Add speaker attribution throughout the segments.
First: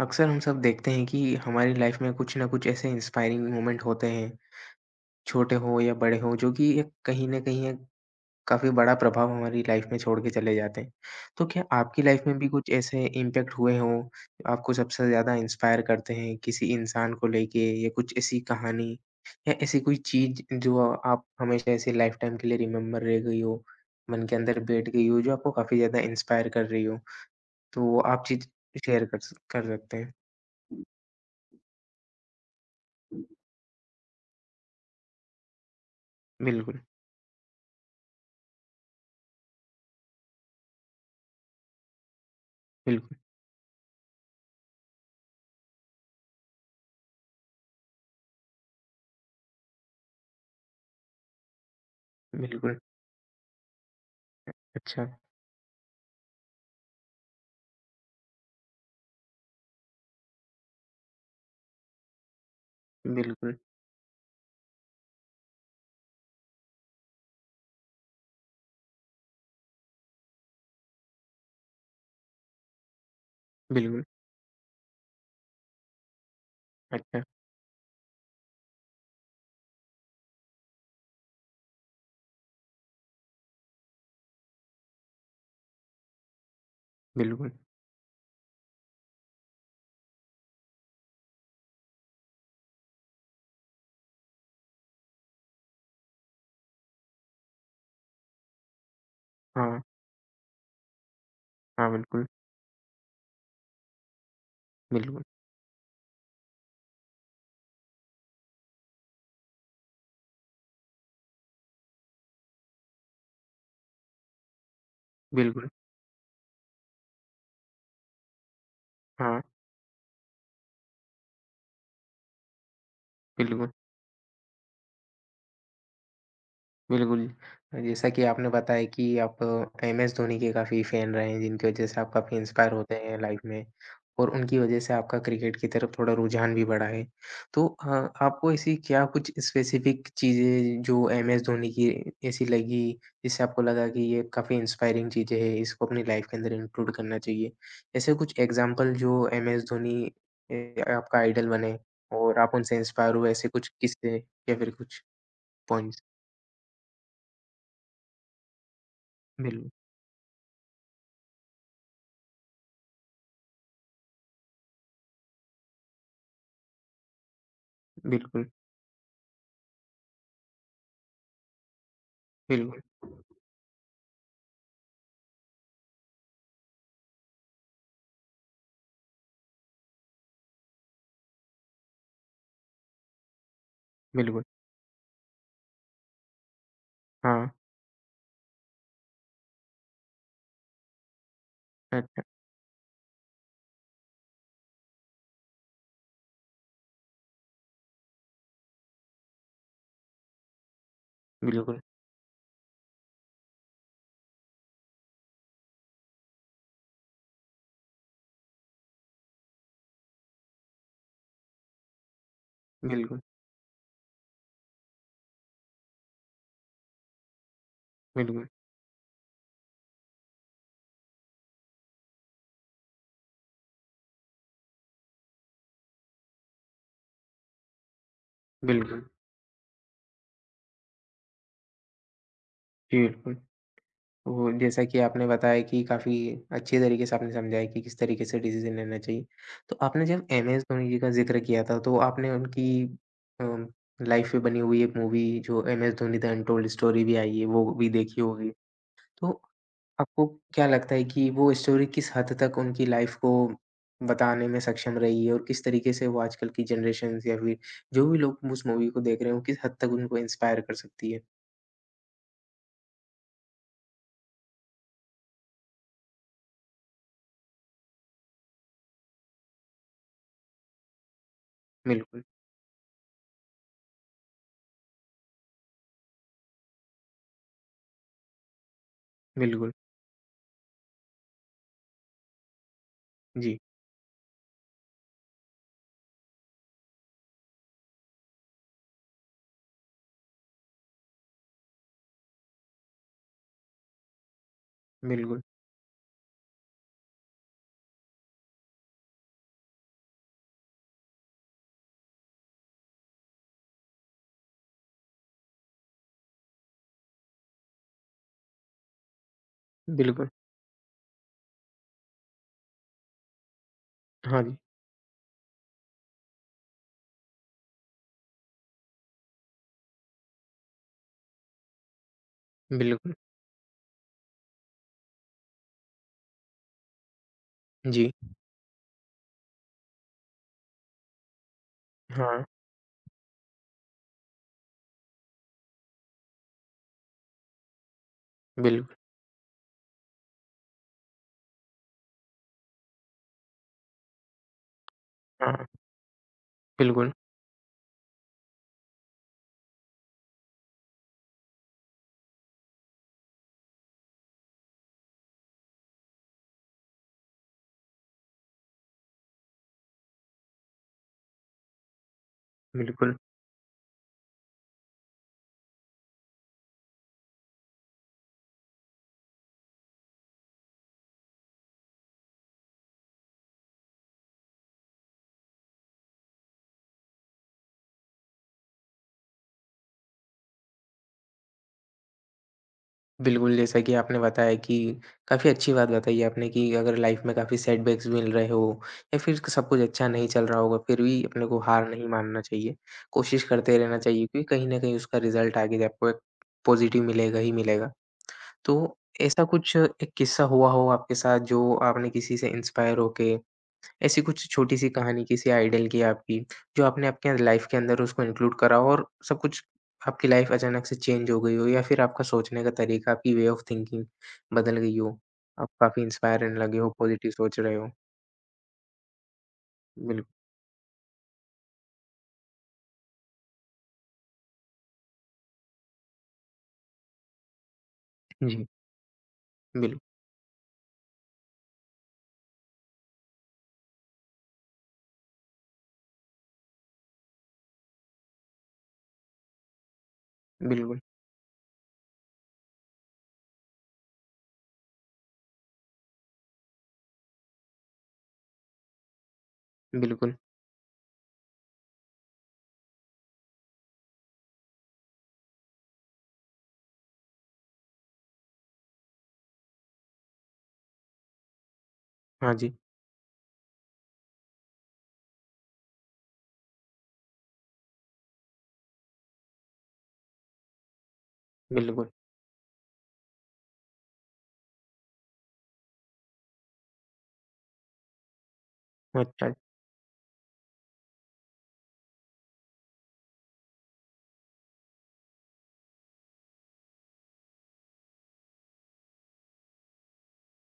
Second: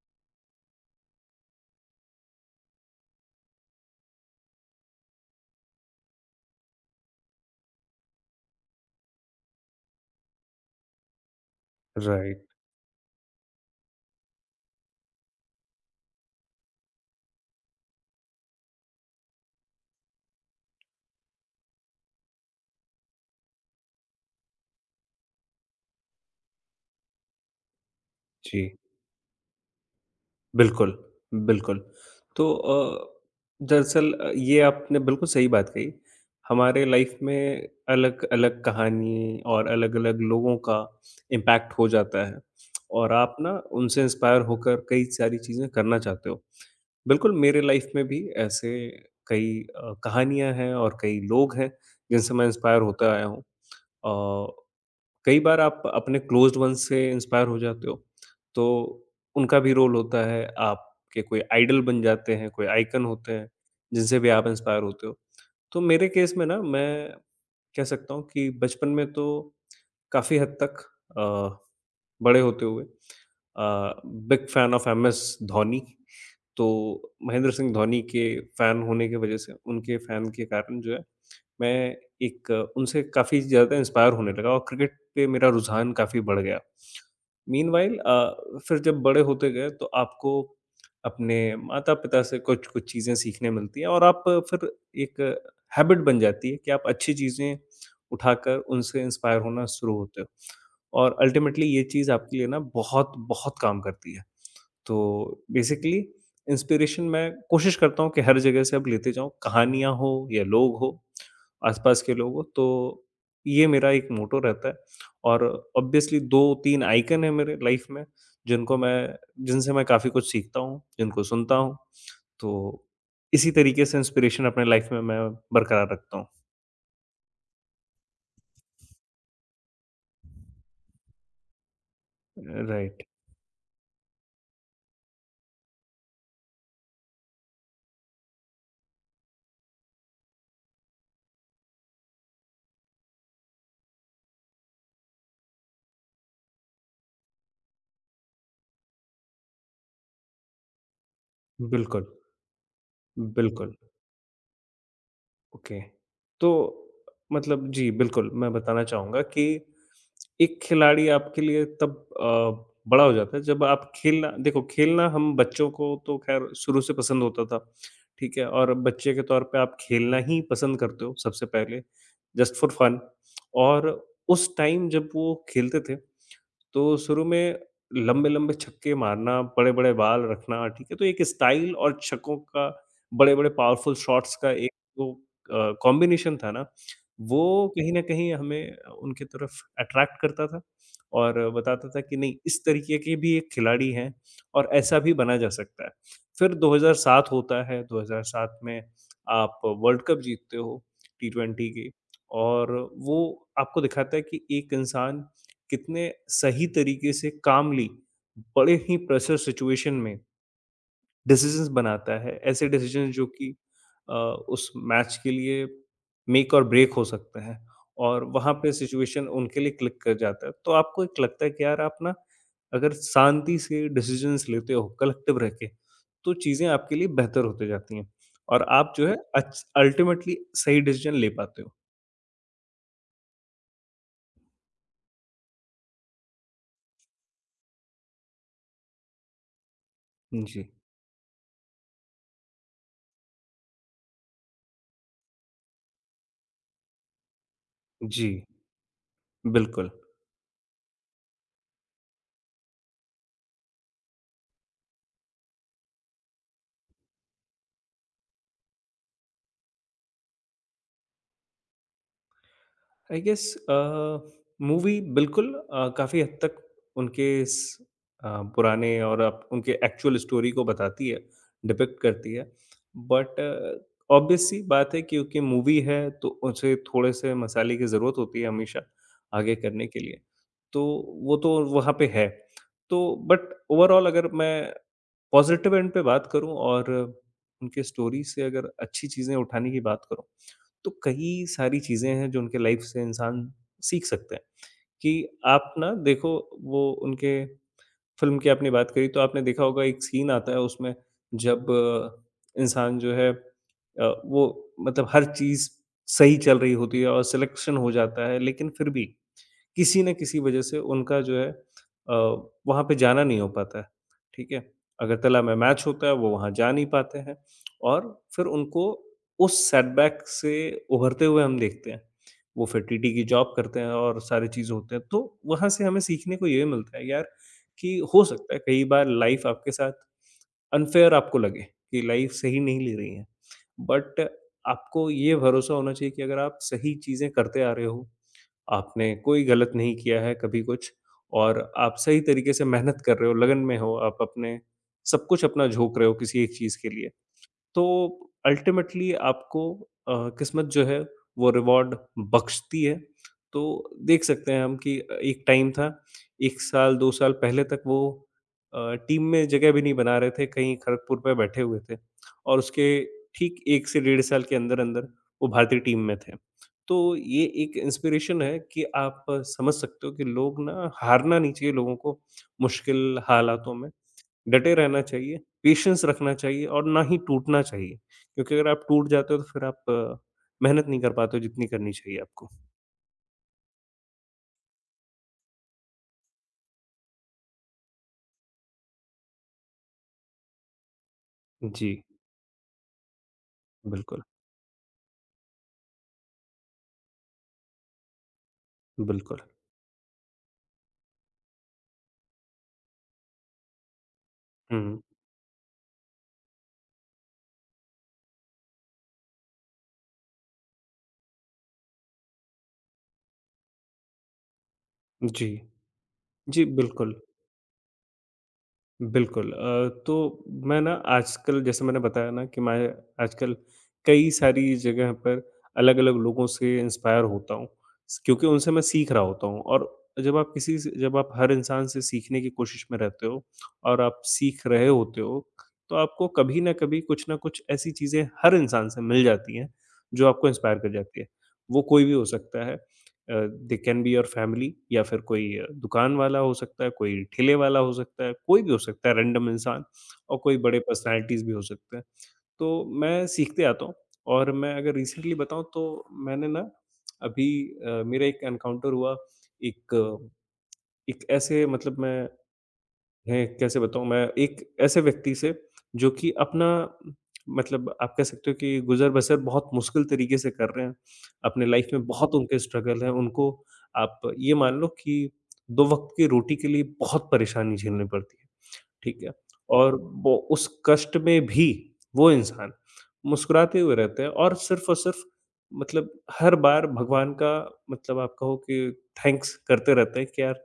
Speaker 1: अक्सर हम सब देखते हैं कि हमारी लाइफ में कुछ ना कुछ ऐसे इंस्पायरिंग मोमेंट होते हैं, छोटे हों या बड़े हों, जो कि एक कहीं न कहीं एक काफ़ी बड़ा प्रभाव हमारी लाइफ में छोड़ के चले जाते हैं। तो क्या आपकी लाइफ में
Speaker 2: राइट,
Speaker 1: भी कुछ ऐसे इम्पैक्ट हुए हों, जो आपको सबसे ज़्यादा इंस्पायर करते हैं किसी इंसान को लेके या कुछ ऐसी कहानी या ऐसी कोई चीज़ जो आप हमेशा ऐसे लाइफ टाइम के लिए रिमेंबर रह गई हो, मन के अंदर बैठ गई हो, जो आपको काफ़ी ज़्यादा इंस्पायर कर रही हो? तो वो आप चीज़
Speaker 2: जी।
Speaker 1: शेयर कर सकते
Speaker 2: बिल्कुल, बिल्कुल। तो
Speaker 1: हैं।
Speaker 2: दरअसल ये आपने बिल्कुल सही बात कही।
Speaker 1: बिल्कुल,
Speaker 2: हमारे लाइफ में अलग-अलग कहानी और अलग-अलग लोगों का इम्पैक्ट हो जाता है और
Speaker 1: बिल्कुल,
Speaker 2: आप ना उनसे इंस्पायर होकर कई सारी चीज़ें करना चाहते हो। बिल्कुल मेरे लाइफ में भी ऐसे कई कहानियाँ हैं और कई लोग हैं जिनसे मैं
Speaker 1: बिल्कुल,
Speaker 2: इंस्पायर होता आया हूँ। अ
Speaker 1: अच्छा,
Speaker 2: कई बार आप अपने क्लोज़्ड वंस से इंस्पायर हो जाते हो, तो उनका भी रोल होता है, आपके कोई आइडल बन जाते हैं, कोई आइकन होते हैं,
Speaker 1: बिल्कुल,
Speaker 2: जिनसे भी आप इंस्पायर होते हो। तो मेरे केस में ना मैं कह सकता हूँ कि बचपन में तो काफ़ी हद तक अ, बड़े होते हुए
Speaker 1: बिल्कुल,
Speaker 2: big fan of MS Dhoni, तो
Speaker 1: अच्छा,
Speaker 2: महेंद्र सिंह धोनी के फैन होने की वजह से, उनके फैन के कारण जो है मैं एक उनसे काफ़ी ज़्यादा इंस्पायर होने लगा और क्रिकेट पे मेरा रुझान काफ़ी बढ़ गया।
Speaker 1: बिल्कुल,
Speaker 2: मीनवाइल फिर जब बड़े होते गए तो आपको अपने माता-पिता से कुछ-कुछ चीज़ें सीखने मिलती हैं और आप फिर एक हैबिट बन जाती है कि आप अच्छी चीज़ें उठाकर उनसे इंस्पायर होना
Speaker 1: हाँ,
Speaker 2: शुरू होते हो और अल्टीमेटली ये
Speaker 1: हाँ,
Speaker 2: चीज़
Speaker 1: बिल्कुल,
Speaker 2: आपके लिए ना बहुत-बहुत काम करती है। तो
Speaker 1: बिल्कुल,
Speaker 2: बेसिकली इंस्पिरेशन मैं कोशिश करता हूँ कि हर जगह से अब लेते जाऊँ, कहानियाँ हो या लोग हो, आस-पास के लोग हो, तो ये मेरा एक मोटो रहता है और
Speaker 1: बिल्कुल,
Speaker 2: ऑब्वियसली 2-3 आइकन हैं मेरे लाइफ़ में, जिनको मैं
Speaker 1: हाँ,
Speaker 2: जिनसे मैं काफ़ी कुछ सीखता हूँ, जिनको सुनता हूँ, तो इसी
Speaker 1: बिल्कुल।
Speaker 2: तरीके से इंस्पिरेशन अपने लाइफ़ में मैं बरकरार रखता
Speaker 1: बिल्कुल, जैसा कि आपने बताया कि आप एमएस धोनी के काफ़ी फ़ैन रहे हैं, जिनकी वजह से आप काफ़ी
Speaker 2: हूँ।
Speaker 1: इंस्पायर होते
Speaker 2: राइट,
Speaker 1: हैं लाइफ़ में और उनकी वजह से आपका क्रिकेट की तरफ थोड़ा रुझान भी बढ़ा है। तो आपको ऐसी क्या कुछ स्पेसिफ़िक चीज़ें जो एमएस धोनी की ऐसी लगी, जिससे आपको लगा कि ये काफ़ी इंस्पायरिंग चीज़ें हैं, इसको अपनी लाइफ़ के अंदर इंक्लूड करना चाहिए? ऐसे कुछ एग्ज़ाम्पल जो एमएस धोनी आपका आइडल बने
Speaker 2: बिल्कुल,
Speaker 1: और आप उनसे इंस्पायर हुए, ऐसे कुछ
Speaker 2: बिल्कुल।
Speaker 1: किस्से या फिर कुछ
Speaker 2: ओके।
Speaker 1: पॉइंट्स?
Speaker 2: तो मतलब जी, बिल्कुल, मैं बताना चाहूँगा कि
Speaker 1: बिल्कुल।
Speaker 2: एक खिलाड़ी आपके लिए तब अ, बड़ा हो जाता है जब आप खेलना देखो खेलना हम बच्चों को तो ख़ैर शुरू से पसंद होता था, ठीक
Speaker 1: बिल्कुल,
Speaker 2: है? और बच्चे के तौर पे आप खेलना ही पसंद करते हो सबसे पहले, जस्ट फॉर
Speaker 1: बिल्कुल,
Speaker 2: फन। और उस टाइम जब वो खेलते थे तो शुरू में लंबे-लंबे छक्के मारना, बड़े-बड़े बाल रखना, ठीक है? तो एक स्टाइल और छक्कों का बड़े-बड़े पावरफुल शॉट्स
Speaker 1: बिल्कुल।
Speaker 2: का एक जो कॉम्बिनेशन था ना,
Speaker 1: हाँ,
Speaker 2: वो कहीं न कहीं हमें उनकी तरफ अट्रैक्ट करता था और बताता था कि
Speaker 1: अच्छा,
Speaker 2: नहीं, इस तरीके के भी एक खिलाड़ी हैं और ऐसा भी बना जा सकता है। फिर 2007 होता है, 2007 में आप वर्ल्ड कप जीतते हो टी ट्वेंटी
Speaker 1: बिल्कुल,
Speaker 2: की। और वो आपको दिखाता है कि एक इंसान कितने सही तरीके से कामली बड़े ही प्रेशर सिचुएशन में डिसीजंस बनाता है, ऐसे डिसीजन
Speaker 1: बिल्कुल,
Speaker 2: जो कि उस मैच के लिए मेक और ब्रेक हो सकते हैं और
Speaker 1: बिल्कुल,
Speaker 2: वहां पे सिचुएशन उनके लिए क्लिक कर जाता है, तो आपको एक लगता है कि यार आप ना अगर शांति से डिसीजंस लेते हो कलेक्टिव रह के तो चीजें आपके लिए बेहतर होते जाती हैं और आप
Speaker 1: बिल्कुल,
Speaker 2: जो है अल्टीमेटली सही डिसीजन ले पाते हो।
Speaker 1: जी, बिल्कुल। वो जैसा कि आपने बताया कि काफ़ी अच्छे तरीके से आपने समझाया कि किस तरीके से डिसीज़न लेना चाहिए। तो आपने जब एमएस
Speaker 2: जी,
Speaker 1: धोनी जी का ज़िक्र किया था, तो आपने उनकी अ, लाइफ़ पे बनी हुई एक मूवी जो MS Dhoni the untold story भी आई है, वो भी देखी
Speaker 2: जी,
Speaker 1: होगी। तो
Speaker 2: बिल्कुल।
Speaker 1: आपको क्या लगता है कि वो स्टोरी किस हद तक उनकी लाइफ को बताने में सक्षम रही है और किस तरीके से वो आजकल की जनरेशंस या फिर जो भी लोग उस मूवी को देख रहे हो, किस हद तक उनको इंस्पायर कर सकती है?
Speaker 2: आई गेस अ, मूवी बिल्कुल काफ़ी हद तक उनके इस अ, पुराने और अब उनके एक्चुअल स्टोरी को बताती है, डिपिक्ट
Speaker 1: बिल्कुल,
Speaker 2: करती है। बट ऑब्वियस सी बात है, क्योंकि मूवी है तो उसे थोड़े-से मसाले की ज़रूरत होती है हमेशा आगे
Speaker 1: बिल्कुल।
Speaker 2: करने के लिए। तो वो तो वहाँ पे है। तो बट
Speaker 1: जी,
Speaker 2: ओवरऑल अगर मैं पॉज़िटिव एंड पे बात करूँ और उनके स्टोरी से अगर अच्छी चीज़ें उठाने की बात करूँ तो कई सारी चीज़ें हैं जो उनके लाइफ से इंसान सीख सकता है कि
Speaker 1: बिल्कुल,
Speaker 2: आप ना देखो वो उनके फ़िल्म की आपने बात करी तो आपने देखा होगा एक सीन आता है उसमें जब इंसान जो है वो मतलब हर चीज़ सही चल रही होती है और सिलेक्शन हो जाता है, लेकिन फिर भी किसी न
Speaker 1: बिल्कुल।
Speaker 2: किसी वजह से उनका जो है अ, वहाँ पे जाना नहीं हो पाता है,
Speaker 1: हाँ
Speaker 2: ठीक
Speaker 1: जी,
Speaker 2: है। अगरतला में मैच होता है वो वहाँ जा नहीं पाते हैं और फिर उनको उस सेटबैक से उभरते हुए हम देखते हैं। वो फिर टीटी
Speaker 1: बिल्कुल।
Speaker 2: की जॉब करते हैं और सारी चीज़ होते हैं, तो वहाँ से हमें सीखने को ये मिलता है यार कि
Speaker 1: जी,
Speaker 2: हो सकता है कई बार लाइफ़ आपके साथ अनफ़ेयर, आपको लगे कि लाइफ़
Speaker 1: हाँ,
Speaker 2: सही नहीं ले रही है, बट आपको ये भरोसा होना चाहिए कि अगर आप सही चीज़ें करते आ रहे हो,
Speaker 1: बिल्कुल।
Speaker 2: आपने कोई गलत नहीं किया है कभी कुछ और आप सही तरीके से मेहनत कर रहे हो, लगन में हो, आप अपने सब कुछ
Speaker 1: हाँ,
Speaker 2: अपना झोंक रहे हो किसी एक चीज़ के लिए।
Speaker 1: बिल्कुल,
Speaker 2: तो अल्टीमेटली आपको किस्मत जो है वो रिवॉर्ड बख्शती है। तो देख सकते हैं हम कि एक टाइम था, 1 साल 2 साल पहले तक वो टीम में जगह भी नहीं बना रहे थे, कहीं खड़गपुर में बैठे हुए थे और उसके
Speaker 1: बिल्कुल।
Speaker 2: ठीक 1 से 1.5 साल के अंदर-अंदर वो भारतीय टीम में थे। तो ये एक इंस्पिरेशन है कि आप समझ सकते हो कि लोग ना हारना नहीं चाहिए लोगों को मुश्किल हालातों में, डटे रहना चाहिए, पेशेंस रखना चाहिए और ना ही टूटना चाहिए, क्योंकि अगर आप टूट जाते हो तो फिर आप मेहनत नहीं कर पाते हो जितनी करनी चाहिए आपको।
Speaker 1: बिल्कुल, जैसा कि आपने बताया कि काफ़ी अच्छी बात बताई आपने कि अगर लाइफ में काफ़ी सेटबैक्स मिल रहे हो या फिर सब कुछ अच्छा नहीं चल रहा होगा, फिर भी अपने को हार
Speaker 2: जी,
Speaker 1: नहीं मानना चाहिए। कोशिश करते रहना
Speaker 2: बिल्कुल,
Speaker 1: चाहिए क्योंकि कहीं न कहीं उसका रिज़ल्ट आगे आपको एक पॉज़िटिव मिलेगा ही मिलेगा। तो
Speaker 2: बिल्कुल।
Speaker 1: ऐसा कुछ एक किस्सा हुआ हो आपके साथ जो आपने किसी से इंस्पायर होके ऐसी कुछ छोटी-सी
Speaker 2: हुँ,
Speaker 1: कहानी किसी आइडल की आपकी, जो आपने आपके लाइफ के अंदर उसको इंक्लूड करा हो और सब कुछ आपकी लाइफ अचानक से चेंज हो गई हो या फिर आपका सोचने का तरीका, आपकी वे ऑफ थिंकिंग बदल गई हो,
Speaker 2: जी।
Speaker 1: आप काफ़ी इंस्पायर होने
Speaker 2: जी,
Speaker 1: लगे हो,
Speaker 2: बिल्कुल।
Speaker 1: पॉजिटिव सोच रहे हो?
Speaker 2: बिल्कुल
Speaker 1: बिल्कुल,
Speaker 2: तो मैं ना आजकल जैसे मैंने बताया ना कि मैं आजकल कई सारी जगह पर अलग-अलग लोगों से इंस्पायर होता हूँ। स क्योंकि
Speaker 1: जी,
Speaker 2: उनसे मैं सीख रहा होता हूँ और
Speaker 1: बिल
Speaker 2: जब आप किसी से जब आप हर इंसान से सीखने की कोशिश में रहते हो और आप सीख रहे होते हो, तो आपको कभी न कभी कुछ न कुछ ऐसी चीज़ें हर इंसान से मिल जाती हैं, जो आपको इंस्पायर कर
Speaker 1: बिल्कुल,
Speaker 2: जाती है। वो कोई भी हो सकता है। They can be your family या फिर कोई दुकान वाला हो सकता है, कोई ठेले वाला हो सकता है, कोई भी हो सकता है रैंडम इंसान
Speaker 1: बिल्कुल,
Speaker 2: और कोई बड़े पर्सनैलिटीज़ भी हो सकते हैं। तो मैं सीखते आता हूँ और मैं अगर रिसेंटली बताऊँ तो मैंने ना अभी मेरा एक एनकाउंटर हुआ एक एक ऐसे मतलब मैं
Speaker 1: हाँ जी,
Speaker 2: है कैसे बताऊँ मैं एक ऐसे व्यक्ति से जो कि अपना मतलब आप कह सकते हो कि गुज़र-बसर बहुत मुश्किल तरीके से कर रहे हैं। अपने लाइफ़ में
Speaker 1: बिल्कुल,
Speaker 2: बहुत उनके स्ट्रगल है, उनको आप ये मान लो कि 2 वक़्त की रोटी के लिए बहुत परेशानी झेलनी पड़ती है। ठीक है?
Speaker 1: अच्छा,
Speaker 2: और वो उस कष्ट में भी वो इंसान मुस्कुराते हुए रहते हैं और सिर्फ़ मतलब हर बार भगवान का मतलब आप कहो कि थैंक्स करते रहते हैं कि यार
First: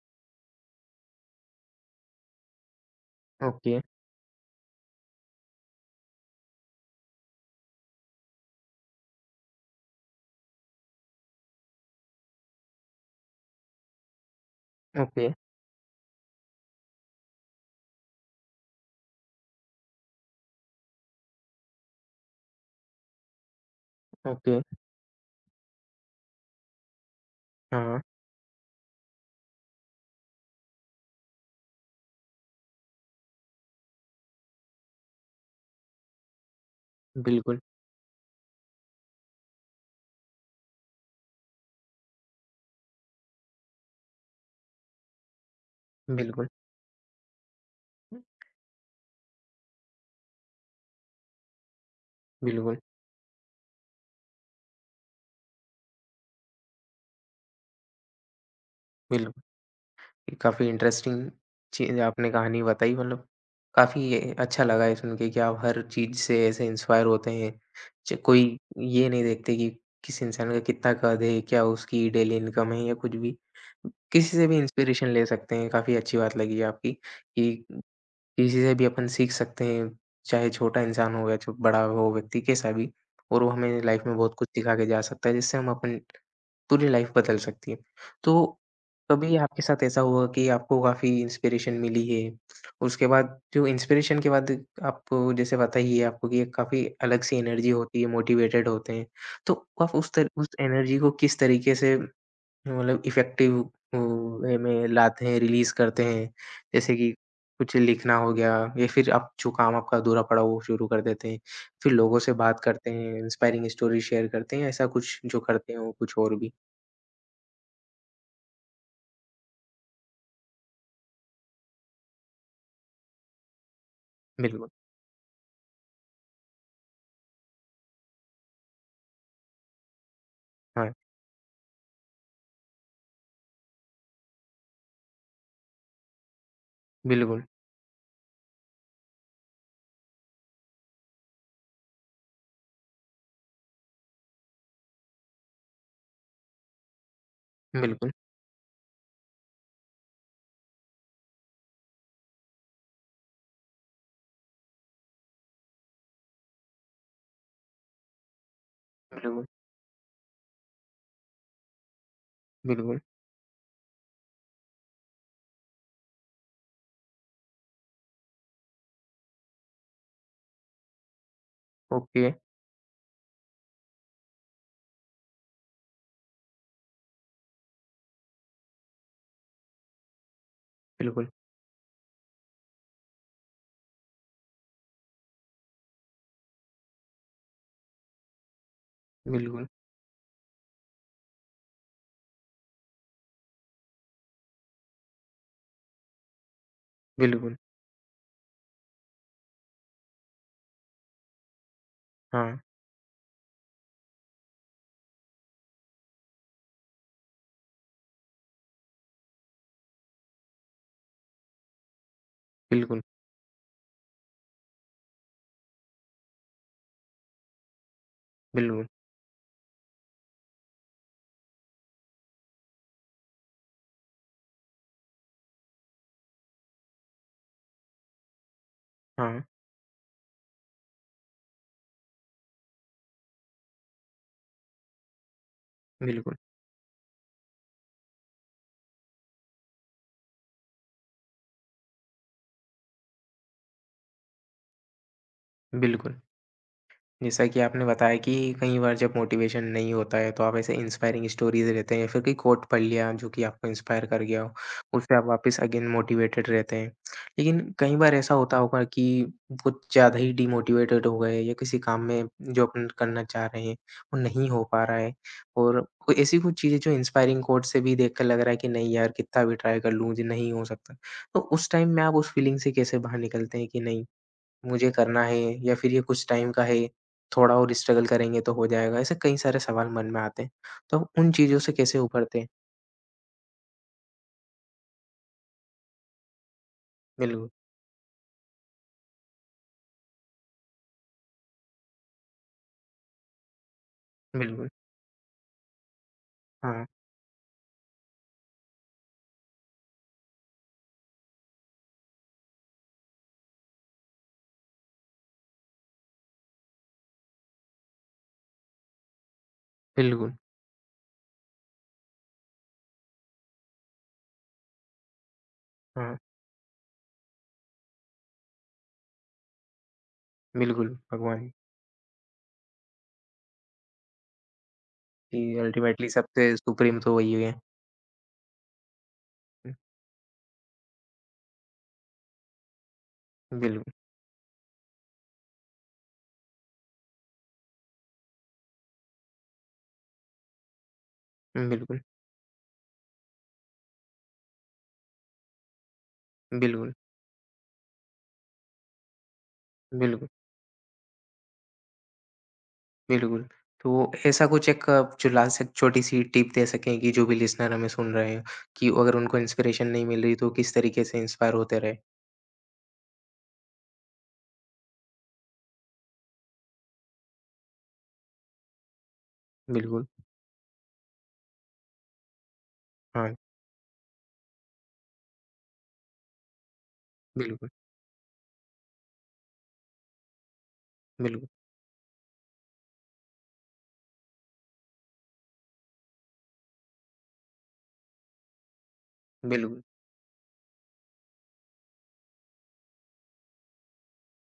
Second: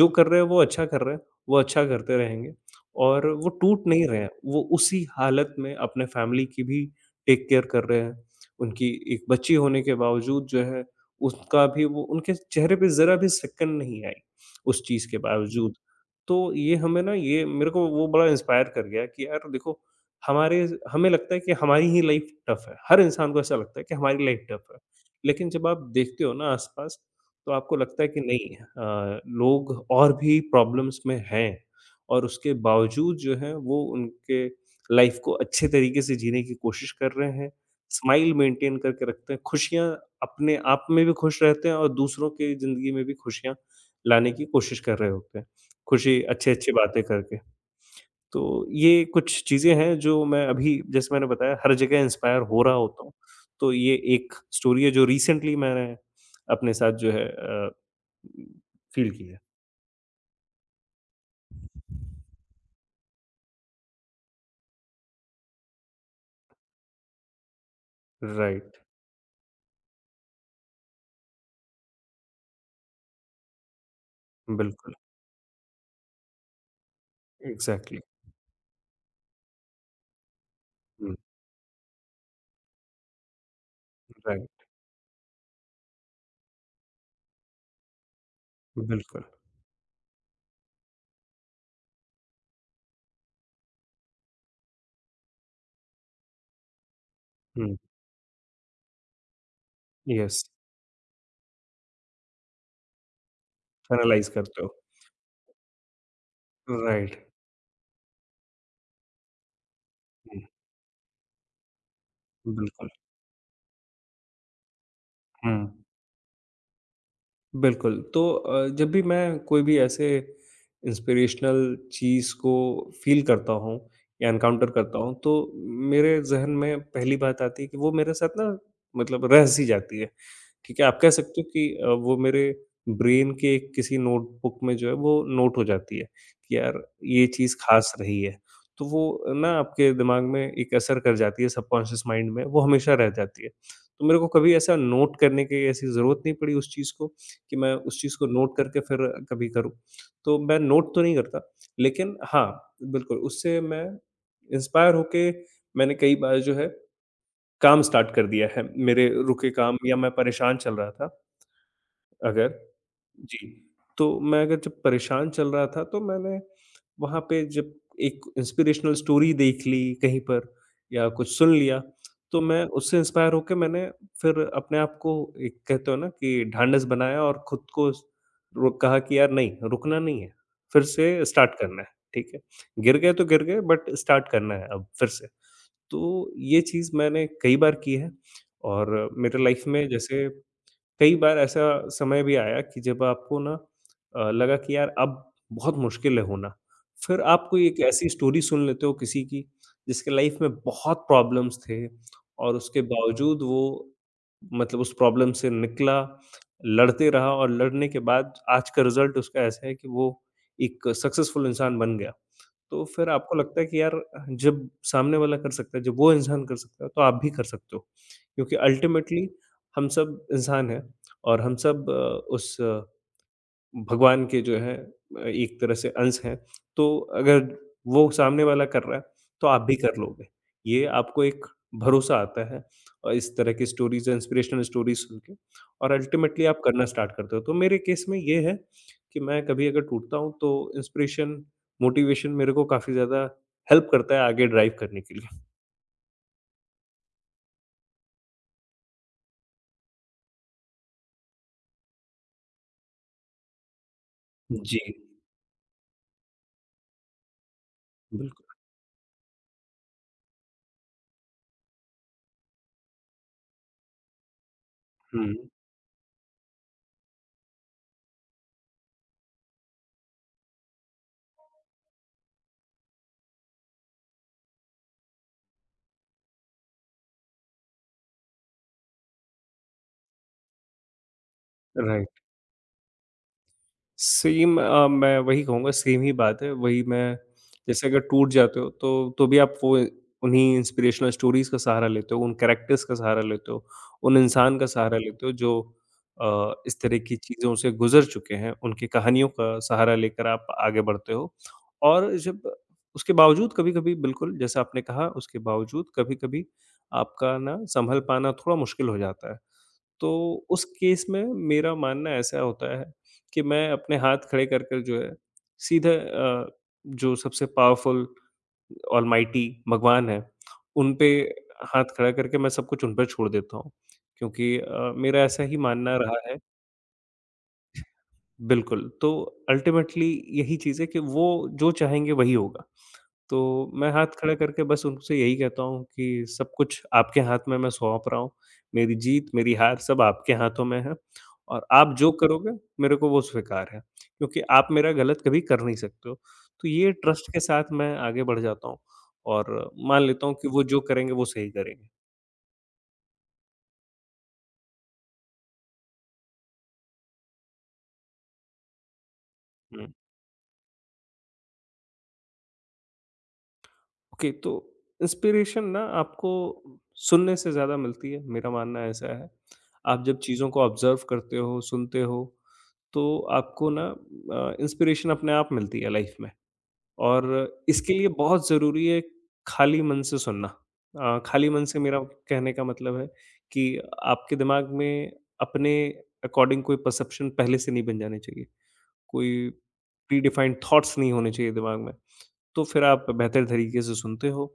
Speaker 2: जो कर रहे हैं वो अच्छा कर रहे हैं, वो अच्छा करते रहेंगे और वो
Speaker 1: ओके,
Speaker 2: टूट नहीं रहे हैं। वो उसी हालत में अपने फैमिली की भी टेक केयर कर रहे हैं। उनकी एक बच्ची होने के बावजूद जो है उसका भी वो उनके चेहरे पे ज़रा भी सिकन नहीं आई, उस चीज़ के
Speaker 1: ओके,
Speaker 2: बावजूद। तो ये हमें ना ये मेरे को वो बड़ा इंस्पायर कर गया कि यार देखो हमारे हमें लगता है कि हमारी ही लाइफ टफ है। हर इंसान को ऐसा लगता है कि हमारी लाइफ
Speaker 1: ओके,
Speaker 2: टफ है। लेकिन जब आप देखते हो ना आस-पास तो आपको
Speaker 1: हाँ,
Speaker 2: लगता है कि नहीं, लोग और भी प्रॉब्लम्स में हैं और उसके बावजूद जो है वो उनके लाइफ को अच्छे तरीके से जीने की कोशिश कर रहे हैं।
Speaker 1: बिल्कुल,
Speaker 2: स्माइल मेंटेन करके रखते हैं, खुशियाँ अपने आप में भी खुश रहते हैं और दूसरों की ज़िंदगी में भी खुशियाँ लाने की कोशिश कर रहे होते हैं। खुशी
Speaker 1: बिल्कुल,
Speaker 2: अच्छी-अच्छी बातें करके। तो ये कुछ चीज़ें हैं जो मैं अभी जैसे मैंने बताया हर जगह इंस्पायर हो रहा
Speaker 1: बिल्कुल,
Speaker 2: होता हूँ। तो ये एक स्टोरी है जो रिसेंटली मैंने अपने साथ जो है फ़ील की
Speaker 1: बिल्कुल।
Speaker 2: है।
Speaker 1: काफ़ी इंटरेस्टिंग चीज़ आपने कहानी बताई मतलब काफ़ी ये अच्छा लगा ये सुन के कि आप हर चीज़ से ऐसे इंस्पायर होते हैं। च कोई
Speaker 2: राइट,
Speaker 1: ये नहीं देखते कि किस इंसान का कितना कद है, क्या उसकी डेली इनकम है या कुछ भी। किसी से भी
Speaker 2: बिल्कुल,
Speaker 1: इंस्पिरेशन ले सकते हैं, काफ़ी अच्छी बात लगी आपकी कि
Speaker 2: एग्ज़ैक्टली।
Speaker 1: किसी से भी अपन सीख सकते हैं, चाहे छोटा इंसान
Speaker 2: हुँ,
Speaker 1: हो या च बड़ा हो व्यक्ति कैसा भी और वो हमें लाइफ़ में बहुत कुछ
Speaker 2: राइट,
Speaker 1: सिखा के जा सकता है जिससे हम अपन पूरी लाइफ बदल सकती है। तो
Speaker 2: बिल्कुल।
Speaker 1: कभी आपके साथ ऐसा हुआ कि आपको काफ़ी इंस्पिरेशन मिली है, उसके बाद जो इंस्पिरेशन के बाद आपको जैसे पता ही है आपको कि एक काफ़ी अलग सी एनर्जी
Speaker 2: हुँ,
Speaker 1: होती है, मोटिवेटेड होते हैं। तो आप
Speaker 2: यस,
Speaker 1: उस एनर्जी को किस तरीके से मतलब इफ़ेक्टिव
Speaker 2: एनालाइज़
Speaker 1: वे
Speaker 2: करते हो।
Speaker 1: में लाते हैं, रिलीज़ करते हैं? जैसे कि
Speaker 2: राइट,
Speaker 1: कुछ लिखना हो गया या फिर आप जो काम आपका अधूरा
Speaker 2: हुँ,
Speaker 1: पड़ा हो, वो शुरू कर देते हैं, फिर लोगों से बात
Speaker 2: बिल्कुल,
Speaker 1: करते हैं, इंस्पायरिंग स्टोरी शेयर करते हैं, ऐसा कुछ जो
Speaker 2: हुँ।
Speaker 1: करते हो, कुछ और भी?
Speaker 2: बिल्कुल, तो जब भी मैं कोई भी ऐसे इंस्पिरेशनल चीज़ को फ़ील करता हूँ या
Speaker 1: बिल्कुल,
Speaker 2: एनकाउंटर करता हूँ, तो मेरे ज़हन में पहली बात आती है कि वो मेरे साथ ना मतलब रह सी जाती है, ठीक है?
Speaker 1: हाँ,
Speaker 2: आप कह सकते हो कि वो मेरे ब्रेन के एक किसी नोटबुक में जो है वो नोट हो जाती है कि यार ये
Speaker 1: बिल्कुल,
Speaker 2: चीज़ ख़ास रही है। तो वो ना आपके दिमाग में एक असर कर जाती है सबकॉन्शियस माइंड में, वो हमेशा रह जाती है। तो मेरे को कभी ऐसा नोट करने की ऐसी ज़रूरत नहीं पड़ी उस चीज़ को। कि मैं उस
Speaker 1: बिल्कुल,
Speaker 2: चीज़ को नोट करके फिर कभी करूँ। तो मैं नोट तो नहीं करता, लेकिन हाँ, बिल्कुल उससे मैं इंस्पायर होके मैंने कई बार जो है काम स्टार्ट कर दिया है, मेरे
Speaker 1: बिल्कुल,
Speaker 2: रुके काम या मैं परेशान चल रहा था। अगर
Speaker 1: बिल्कुल,
Speaker 2: जी। तो मैं अगर जब परेशान चल रहा था तो मैंने वहाँ पे जब एक इंस्पिरेशनल स्टोरी देख ली कहीं पर या कुछ सुन लिया,
Speaker 1: ओके,
Speaker 2: तो मैं उससे इंस्पायर होके मैंने फिर अपने आप को एक कहते हो ना कि ढाँढस बनाया और खुद को स रो कहा कि यार नहीं, रुकना नहीं है, फिर से
Speaker 1: बिल्कुल,
Speaker 2: स्टार्ट करना है, ठीक है। गिर गए तो गिर गए बट स्टार्ट करना है अब फिर से। तो ये चीज़ मैंने कई बार की है और मेरे लाइफ
Speaker 1: बिल्कुल,
Speaker 2: में जैसे कई बार ऐसा समय भी आया कि जब आपको ना लगा कि यार अब बहुत मुश्किल है होना। फिर आप
Speaker 1: बिल्कुल,
Speaker 2: कोई एक ऐसी स्टोरी सुन लेते हो किसी की जिसके लाइफ में बहुत प्रॉब्लम्स थे
Speaker 1: हाँ,
Speaker 2: और उसके बावजूद वो मतलब उस प्रॉब्लम से निकला, लड़ते रहा और लड़ने के बाद आज का रिज़ल्ट उसका ऐसा है कि वो एक सक्सेसफुल इंसान बन गया। तो
Speaker 1: बिल्कुल,
Speaker 2: फिर आपको लगता है कि यार जब सामने वाला कर सकता है, जब वो इंसान कर सकता है तो आप भी कर सकते हो। क्योंकि
Speaker 1: बिल्कुल,
Speaker 2: अल्टीमेटली हम सब इंसान हैं। और हम सब उस भगवान के जो है एक तरह से अंश हैं। तो अगर वो सामने वाला कर रहा है,
Speaker 1: हाँ,
Speaker 2: तो आप भी कर लोगे। ये आपको एक भरोसा आता है और इस तरह की स्टोरीज़ इंस्पिरेशनल स्टोरीज़ सुन के और
Speaker 1: बिल्कुल,
Speaker 2: अल्टीमेटली आप करना स्टार्ट करते हो। तो मेरे केस में ये है कि मैं कभी अगर टूटता हूँ तो इंस्पिरेशन, मोटिवेशन मेरे को काफ़ी ज़्यादा हेल्प करता है आगे ड्राइव करने के लिए।
Speaker 1: बिल्कुल। जैसा कि आपने बताया कि कई बार जब मोटिवेशन नहीं होता है तो आप ऐसे इंस्पायरिंग स्टोरीज़ रहते हैं या फिर कोई कोट पढ़ लिया जो कि आपको इंस्पायर कर गया हो,
Speaker 2: जी,
Speaker 1: उससे आप वापस अगेन मोटिवेटेड रहते हैं। लेकिन कई बार ऐसा
Speaker 2: बिल्कुल।
Speaker 1: होता होगा कि कुछ ज़्यादा ही डिमोटिवेटेड हो गए या किसी काम में जो अपन करना चाह रहे हैं, वो नहीं हो पा रहा है
Speaker 2: हुँ,
Speaker 1: और कोई ऐसी कुछ चीज़ें जो इंस्पायरिंग कोट से भी देखकर लग रहा है कि नहीं यार कितना भी ट्राई कर लूँ, मुझे नहीं हो सकता। तो उस टाइम में आप उस फीलिंग से कैसे बाहर निकलते हैं कि नहीं मुझे करना है या फिर ये कुछ टाइम का है, थोड़ा और स्ट्रगल करेंगे तो हो जाएगा, ऐसे कई सारे सवाल मन में आते हैं। तो हम उन चीज़ों से कैसे
Speaker 2: राइट।
Speaker 1: उभरते हैं?
Speaker 2: सेम मैं वही कहूँगा सेम ही बात है। वही मैं
Speaker 1: बिल्कुल,
Speaker 2: जैसे अगर टूट जाते हो तो भी आप वो उन्हीं इंस्पिरेशनल स्टोरीज़ का सहारा लेते हो, उन कैरेक्टर्स का सहारा लेते हो, उन इंसान का
Speaker 1: बिल्कुल,
Speaker 2: सहारा लेते हो जो इस
Speaker 1: हाँ,
Speaker 2: तरह की चीज़ों से गुज़र चुके हैं, उनकी कहानियों का सहारा लेकर आप आगे बढ़ते हो। और जब उसके बावजूद कभी-कभी बिल्कुल जैसा आपने कहा उसके बावजूद कभी-कभी आपका ना सँभल पाना थोड़ा मुश्किल हो जाता है। तो
Speaker 1: बिल्कुल,
Speaker 2: उस केस में मेरा मानना ऐसा होता है कि मैं अपने हाथ खड़े कर कर जो है सीधे
Speaker 1: हाँ,
Speaker 2: जो सबसे पावरफुल ऑलमाइटी भगवान है, उन
Speaker 1: बिल्कुल,
Speaker 2: पे
Speaker 1: भगवान
Speaker 2: हाथ खड़ा करके मैं सब कुछ उन पर छोड़ देता हूँ। क्योंकि मेरा
Speaker 1: कि
Speaker 2: ऐसा ही मानना
Speaker 1: अल्टीमेटली
Speaker 2: रहा है।
Speaker 1: सबसे सुप्रीम तो वही है।
Speaker 2: बिल्कुल, तो
Speaker 1: हुँ,
Speaker 2: अल्टीमेटली यही चीज़ है कि वो जो चाहेंगे वही होगा। तो मैं
Speaker 1: बिल्कुल,
Speaker 2: हाथ खड़ा करके बस उनसे यही कहता हूँ कि सब कुछ आपके हाथ में मैं सौंप रहा हूँ। मेरी जीत, मेरी हार सब आपके हाथों में है और आप
Speaker 1: बिल्कुल,
Speaker 2: जो करोगे मेरे को वो स्वीकार है, क्योंकि आप मेरा गलत कभी कर नहीं सकते हो। तो ये
Speaker 1: बिल्कुल,
Speaker 2: ट्रस्ट के साथ मैं आगे बढ़ जाता हूँ और मान लेता
Speaker 1: बिल्कुल,
Speaker 2: हूँ कि वो जो करेंगे वो सही करेंगे।
Speaker 1: बिल्कुल। तो ऐसा कुछ एक आप जो लास्ट एक छोटी-सी टिप दे सकें कि जो भी लिसनर हमें सुन रहे हैं कि अगर उनको इंस्पिरेशन
Speaker 2: हुँ।
Speaker 1: नहीं मिल रही तो किस तरीके से इंस्पायर होते रहे?
Speaker 2: ओके तो इंस्पिरेशन ना आपको सुनने से ज़्यादा मिलती है, मेरा मानना ऐसा है। आप
Speaker 1: बिल्कुल,
Speaker 2: जब चीज़ों को ऑब्जर्व करते हो सुनते हो तो
Speaker 1: हाँ,
Speaker 2: आपको ना इंस्पिरेशन अपने आप मिलती है लाइफ में और
Speaker 1: बिल्कुल,
Speaker 2: इसके लिए बहुत ज़रूरी है खाली मन से सुनना।
Speaker 1: बिल्कुल,
Speaker 2: खाली मन से मेरा कहने का मतलब है कि आपके दिमाग में अपने अकॉर्डिंग कोई परसेप्शन पहले से नहीं बन जाने चाहिए, कोई
Speaker 1: बिल्कुल।
Speaker 2: प्री डिफाइंड थॉट्स नहीं होने चाहिए दिमाग में। तो फिर आप बेहतर तरीके से सुनते हो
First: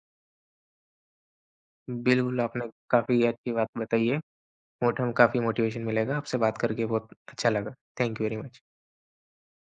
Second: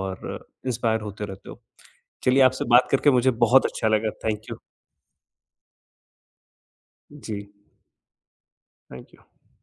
Speaker 2: और इंस्पायर होते रहते हो।
Speaker 1: बिल्कुल,
Speaker 2: चलिए
Speaker 1: आपने
Speaker 2: आपसे बात करके
Speaker 1: काफ़ी
Speaker 2: मुझे
Speaker 1: अच्छी
Speaker 2: बहुत
Speaker 1: बात
Speaker 2: अच्छा
Speaker 1: बताई
Speaker 2: लगा।
Speaker 1: है।
Speaker 2: Thank you.
Speaker 1: मोट हम काफ़ी मोटिवेशन मिलेगा। आपसे बात करके बहुत
Speaker 2: जी,
Speaker 1: अच्छा लगा। Thank you very much.
Speaker 2: Thank you.